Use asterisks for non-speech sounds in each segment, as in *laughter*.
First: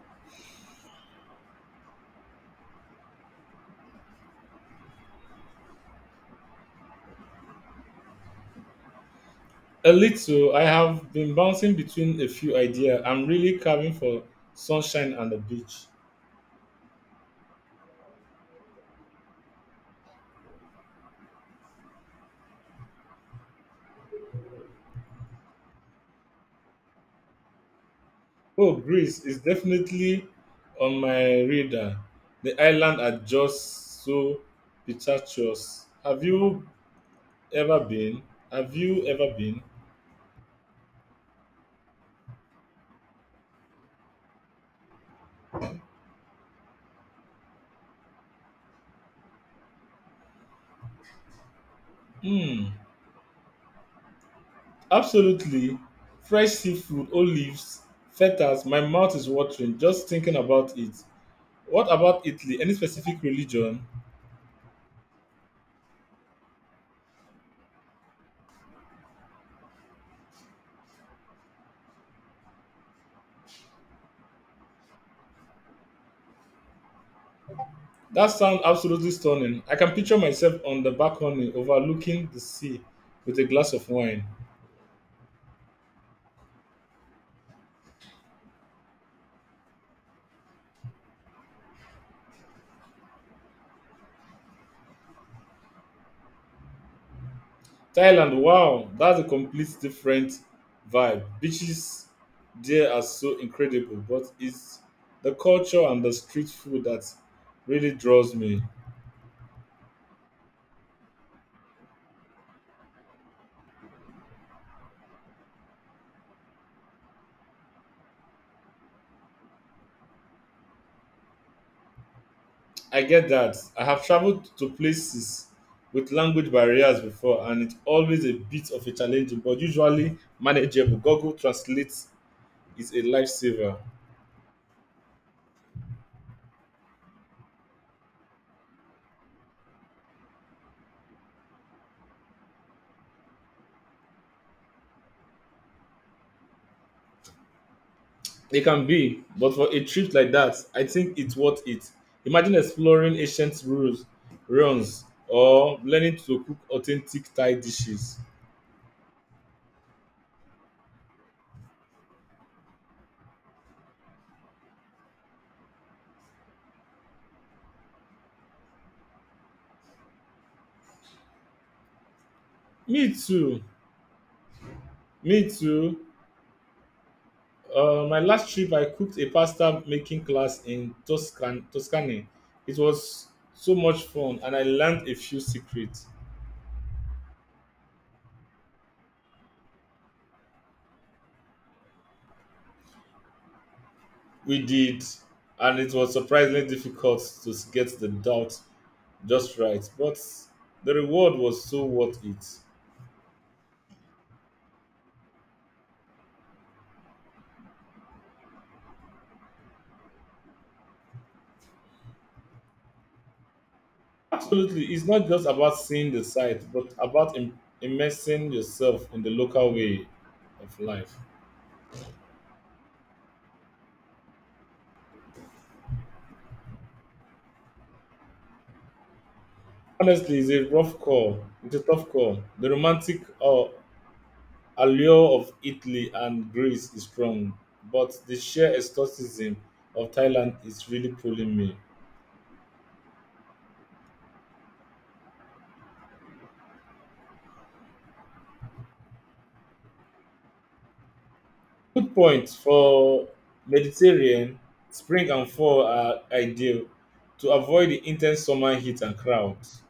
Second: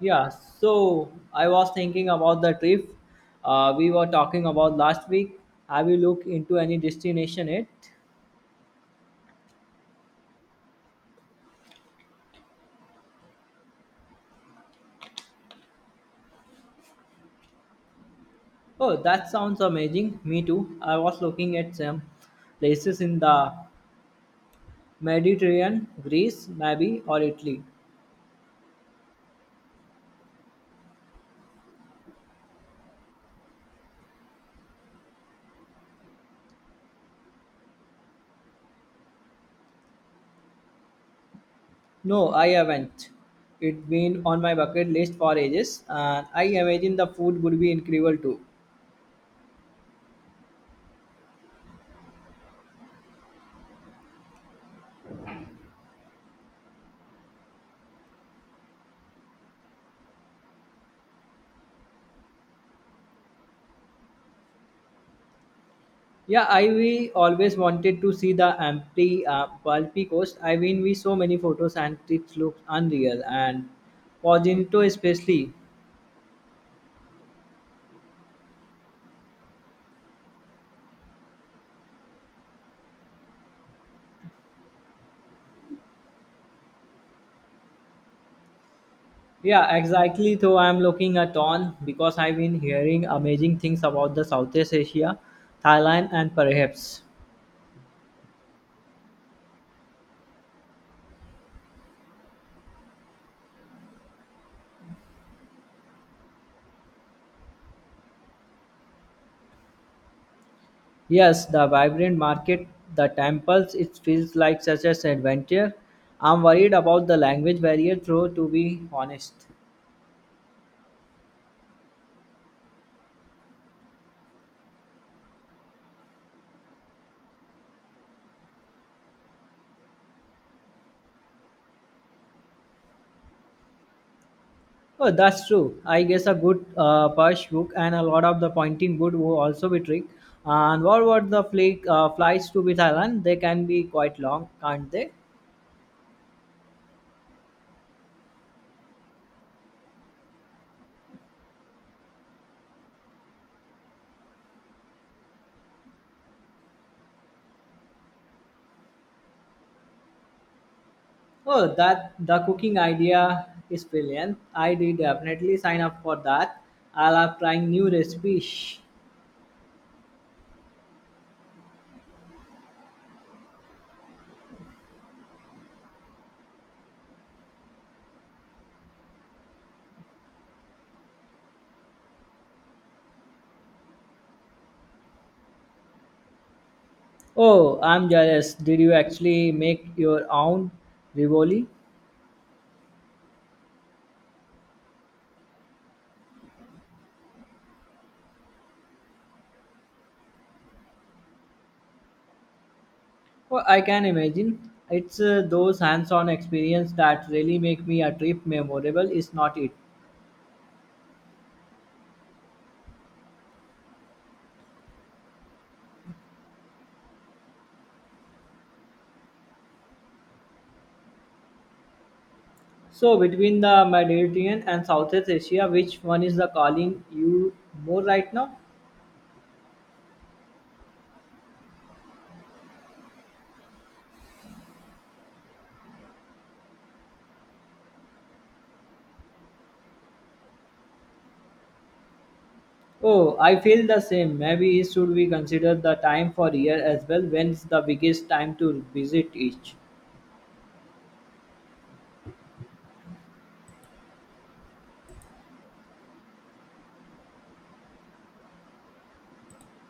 Yeah, so I was thinking about the trip we were talking about last week. Have you looked into any destination yet? A little. I have been bouncing between a few ideas. I'm really carving for sunshine and the beach. Oh, that sounds amazing. Me too. I was looking at some places in the Mediterranean, Greece, maybe, or Italy. Oh, Greece is definitely on my radar. The island are just so picturesque. Have you ever been? Have you ever been? No, I haven't. It's been on my bucket list for ages, and I imagine the food would be incredible too. Hmm. Absolutely. Fresh seafood, olives, fetas. My mouth is watering just thinking about it. What about Italy? Any specific religion? Yeah, I we always wanted to see the Ampli Palpi Coast. I mean, we saw many photos and it looks unreal. And Poginto especially. That sounds absolutely stunning. I can picture myself on the balcony overlooking the sea with a glass of wine. Yeah, exactly. Though I'm looking at on because I've been hearing amazing things about the Southeast Asia, Thailand, and perhaps Thailand, wow, that's a complete different vibe. Beaches there are so incredible, but it's the culture and the street food that really draws me. yes, the vibrant market, the temples. It feels like such an adventure. I'm worried about the language barrier, though. To be honest. I get that. I have traveled to places with language barriers before, and it's always a bit of a challenge, but usually manageable. Google Translate is a lifesaver. Oh, that's true. I guess a good push hook and a lot of the pointing would also be trick. And what about the flies to be Thailand? They can be quite long, can't they? It can be, but for a trip like that, I think it's worth it. Imagine exploring ancient ruins, or learning to cook authentic Thai dishes. Oh, that the cooking idea is brilliant. I did definitely sign up for that. I'll have trying new recipes. Me too. Me too. My last trip, I cooked a pasta making class in Tuscany. It was so much fun, and I learned a few secrets. Oh, I'm jealous. Did you actually make your own rivoli? We did, and it was surprisingly difficult to get the doubt just right, but the reward was so worth it. Oh, I can imagine. It's those hands-on experience that really make me a trip memorable, is not it? Absolutely. It's not just about seeing the site, but about immersing yourself in the local way of life. So between the Mediterranean and Southeast Asia, which one is the calling you more right now? Honestly, it's a rough call. It's a tough call. The romantic allure of Italy and Greece is strong, but the sheer exoticism of Thailand is really pulling me. Oh, I feel the same. Maybe should we consider the time for year as well? When's the biggest time to visit each? Good point. For Mediterranean, spring and fall are ideal to avoid the intense summer heat and crowds.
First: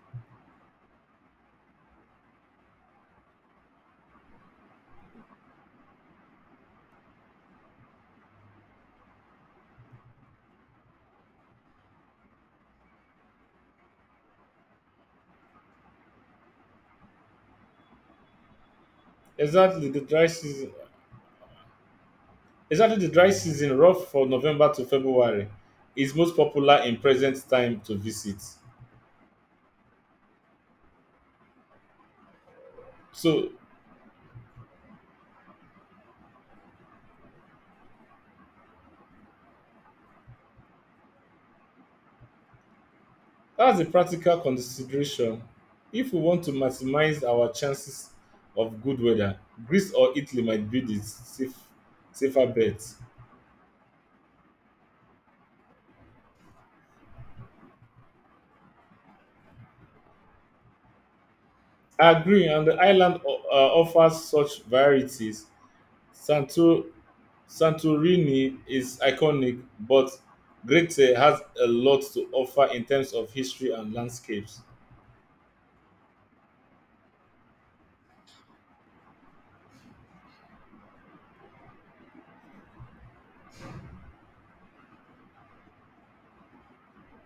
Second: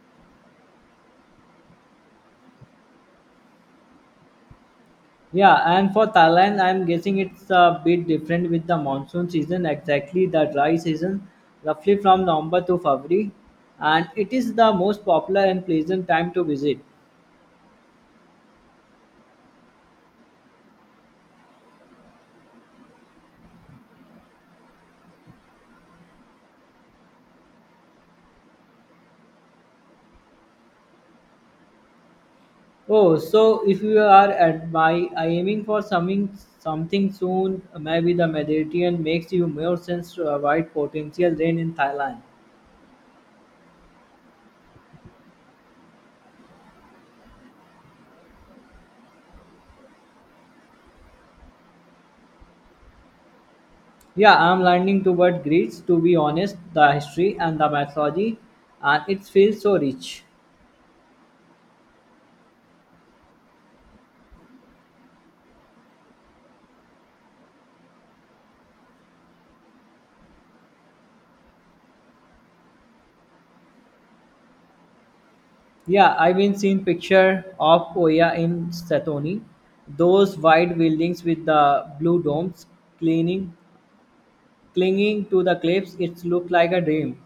Yeah, and for Thailand, I'm guessing it's a bit different with the monsoon season. Exactly, the dry season, roughly from November to February, and it is the most popular and pleasant time to visit. Exactly, the dry season. Rough for November to February, is most popular in present time to visit. Oh, So so if you are at my aiming for something something soon, maybe the Mediterranean makes you more sense to avoid potential rain in Thailand. that's a practical consideration. If we want to maximize our chances of good weather, Greece or Italy might be safer bet. Yeah, I'm leaning toward Greece to be honest, the history and the mythology, and it feels so rich. I agree, and the island offers such varieties. Santo, Santorini is iconic, but Crete has a lot to offer in terms of history and landscapes. Yeah, I've been seeing picture of Oya in Satoni, those white buildings with the blue domes clinging clinging to the cliffs. It looked like a dream.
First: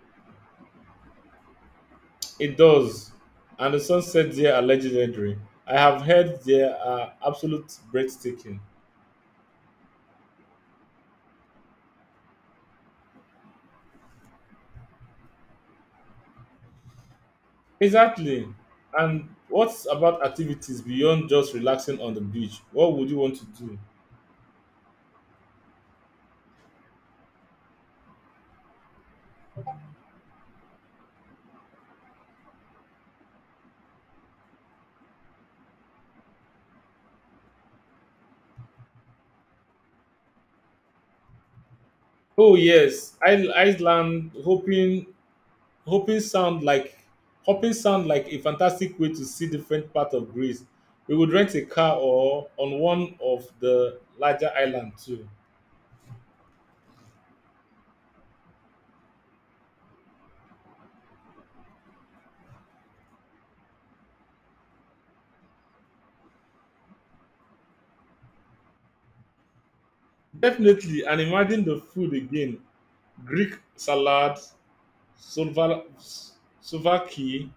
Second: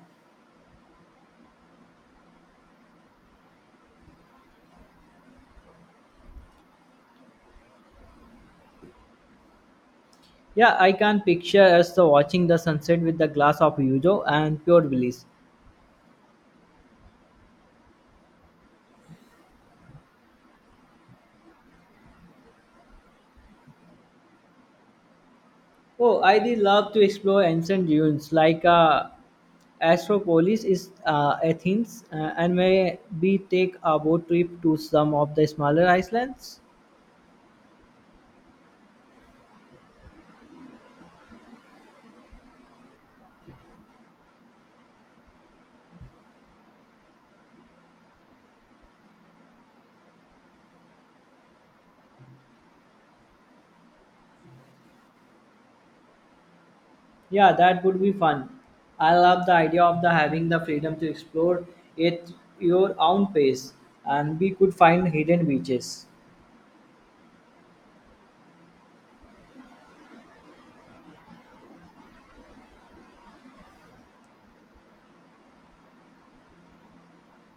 It does, and the sunsets there are legendary. I have heard they are absolute breathtaking. Yeah, I can picture us watching the sunset with a glass of yuzu and pure bliss. Exactly. And what about activities beyond just relaxing on the beach? What would you want to do? Oh, I did love to explore ancient ruins like Astropolis is Athens and maybe take a boat trip to some of the smaller islands. Oh yes, Iceland. Hoping sound like, hoping sound like a fantastic way to see different part of Greece. We would rent a car or on one of the larger island too. Yeah, that would be fun. I love the idea of the having the freedom to explore at your own pace and we could find hidden beaches. Definitely, and imagine the food again: Greek salad, Sloval- S- Slovakia,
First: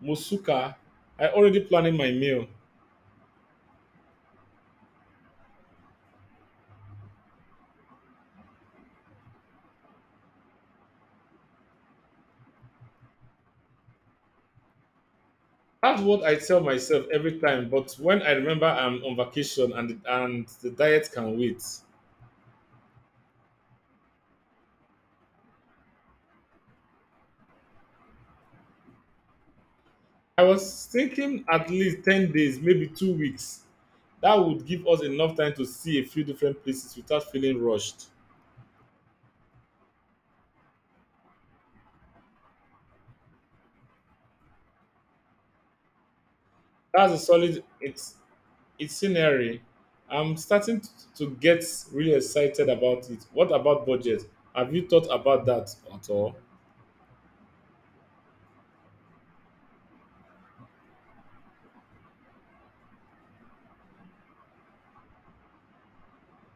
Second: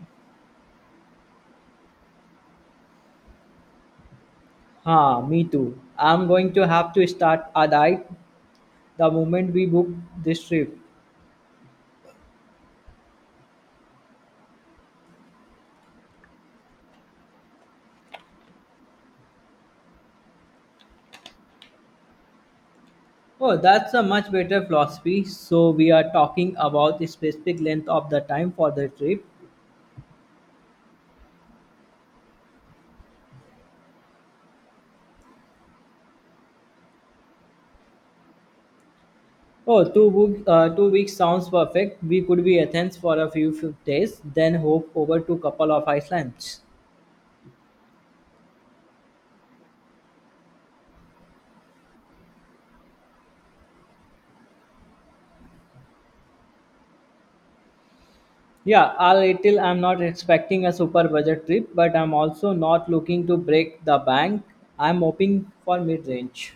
Moscow. I already planning my meal. Huh, me too. I'm going to have to start a diet the moment we book this trip. That's what I tell myself every time, but when I remember I'm on vacation and the diet can wait. Oh, that's a much better philosophy. So we are talking about the specific length of the time for the trip. I was thinking at least 10 days, maybe 2 weeks. That would give us enough time to see a few different places without feeling rushed. Oh, 2 weeks sounds perfect. We could be Athens for a few days, then hop over to couple of islands. That's a solid it's Itinerary. I'm starting to get really excited about it. What about budget? Have you thought about that at all? Yeah, I'll little. I'm not expecting a super budget trip, but I'm also not looking to break the bank. I'm hoping for mid range.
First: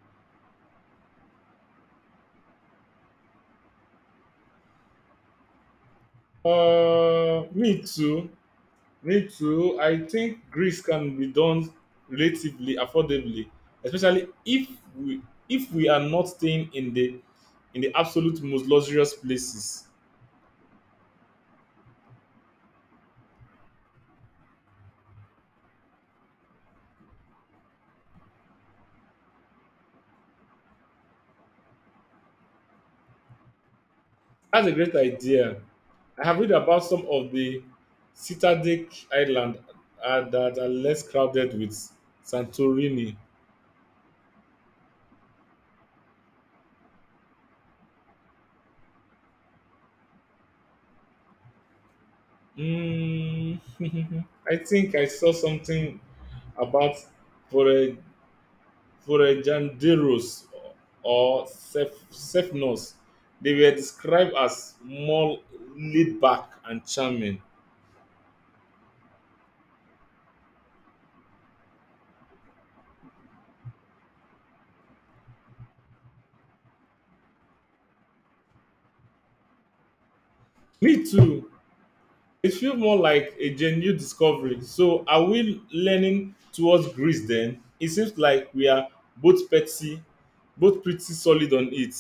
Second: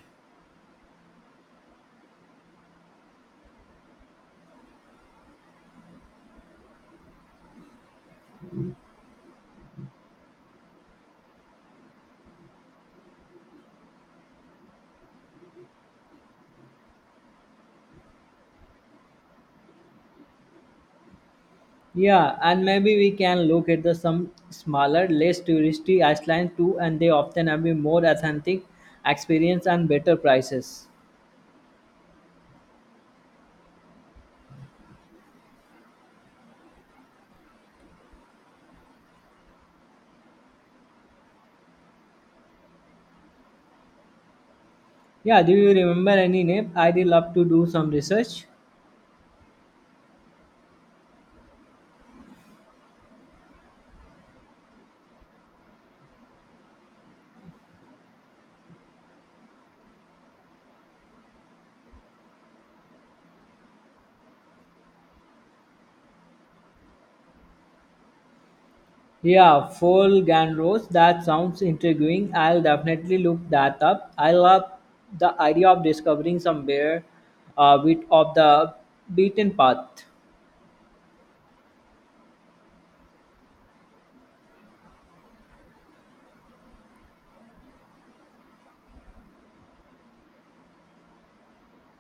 Me too. I think Greece can be done relatively affordably, especially we if we are not staying in the absolute most luxurious places. Yeah, and maybe we can look at the some smaller, less touristy islands too, and they often have a more authentic experience and better prices. That's a great idea. I have read about some of the Citadic Island that are less crowded with Santorini. Yeah, do you remember any name? I'd love to do some research. Mm, *laughs* I think I saw something about Forajanderos or Cepheus, they were described as more laid back and charming. Yeah, Fall Ganros, that sounds intriguing. I'll definitely look that up. I love the idea of discovering somewhere a bit of the beaten path. Me too. It feels more like a genuine discovery. So, are we leaning towards Greece then? It seems like we are both petty, both pretty solid on it.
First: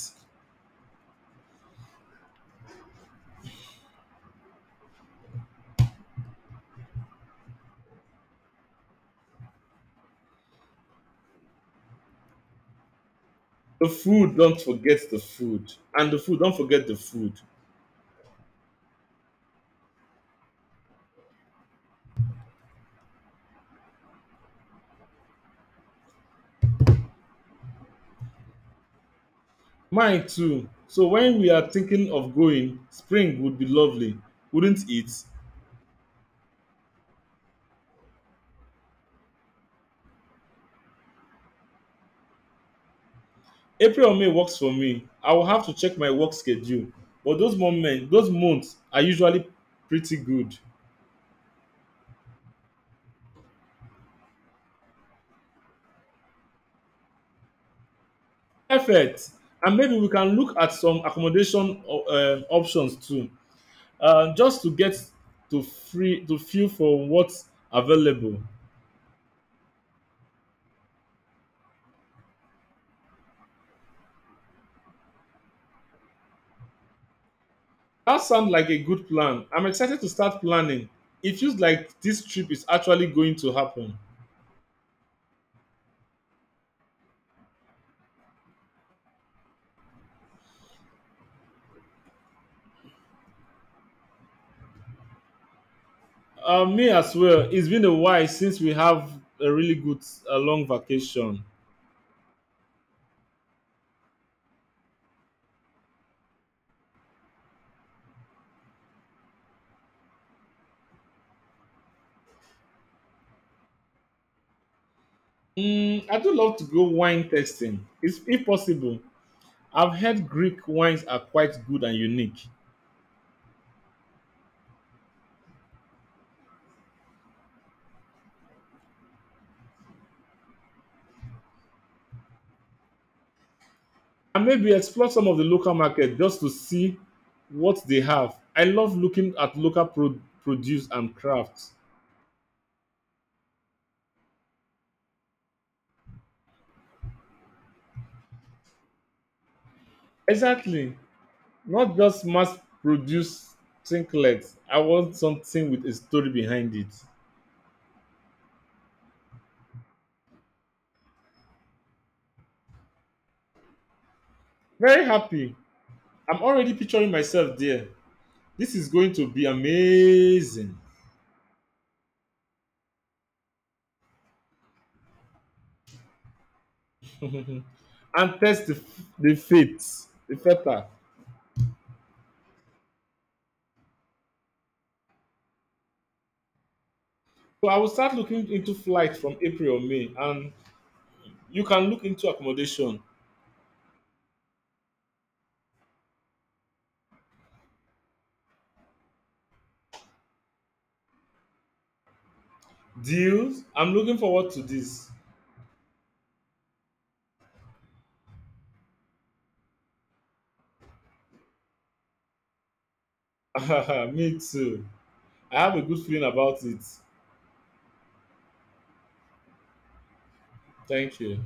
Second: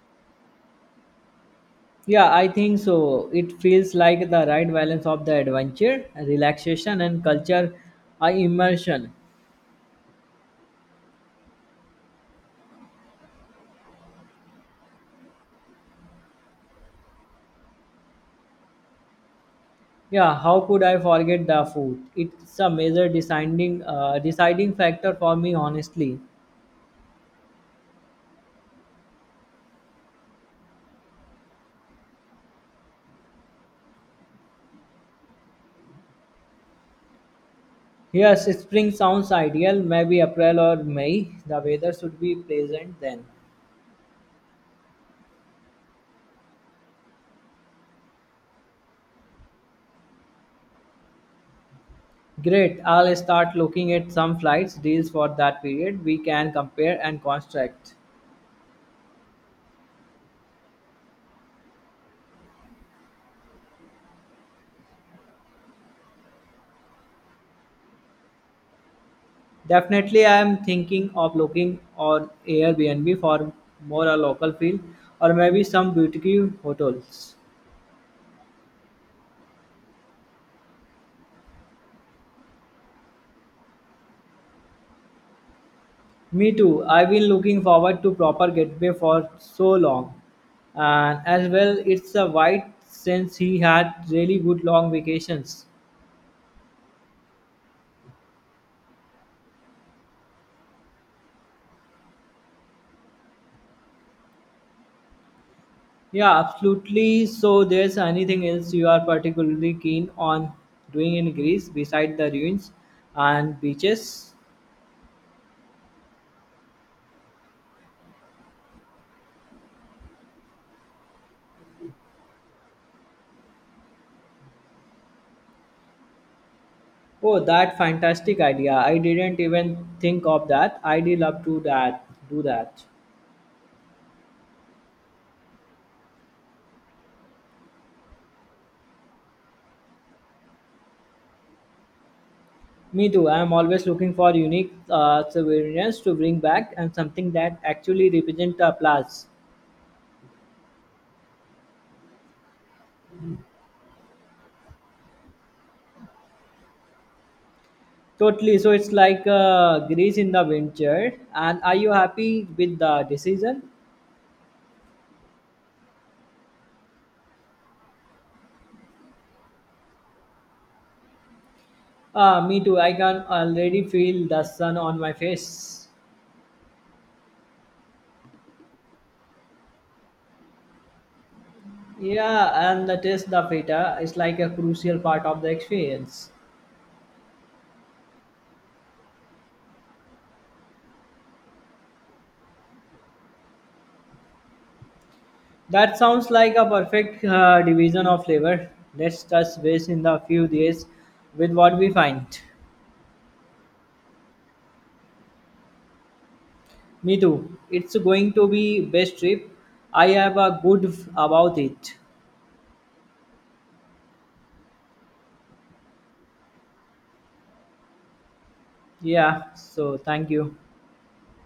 Yeah, I think so. It feels like the right balance of the adventure, relaxation, and culture immersion. The food, don't forget the food. And the food, don't forget the food. Yeah, how could I forget the food? It's a major deciding factor for me, honestly. Mine too. So, when we are thinking of going, spring would be lovely, wouldn't it? Yes, spring sounds ideal. Maybe April or May. The weather should be pleasant then. April or May works for me. I will have to check my work schedule, but those months are usually pretty good. Great. I'll start looking at some flights deals for that period. We can compare and contract. Perfect. And maybe we can look at some accommodation options too, just to get to free to feel for what's available. Definitely, I am thinking of looking on Airbnb for more a local feel or maybe some boutique hotels. That sounds like a good plan. I'm excited to start planning. It feels like this trip is actually going to happen. Me too. I've been looking forward to proper getaway for so long. And as well, it's a white since he had really good long vacations. Me as well. It's been a while since we have a really good long vacation. Yeah, absolutely. So there's anything else you are particularly keen on doing in Greece besides the ruins and beaches? I do love to go wine tasting. It's if possible. I've heard Greek wines are quite good and unique. Oh, that fantastic idea. I didn't even think of that. I'd love to that do that. And maybe explore some of the local market just to see what they have. I love looking at produce and crafts. Me too. I'm always looking for unique souvenirs to bring back and something that actually represent a place. Exactly. Not just mass produced trinkets. I want something with a story behind it. Totally. So it's like Greece in the winter. And are you happy with the decision? Very happy. I'm already picturing myself there. This is going to be amazing. Me too. I can already feel the sun on my face. And test the, f- the fates, the feta. Yeah, and the taste the feta is like a crucial part of the experience. So I will start looking into flights from April or May, and you can look into accommodation That sounds like a perfect division of labor. Let's touch base in the few days with what we find. deals. I'm looking forward to this. Me too. It's going to be best trip. I have a good about it. *laughs* Me too. I have a good feeling about it. Yeah. So thank you. Thank you.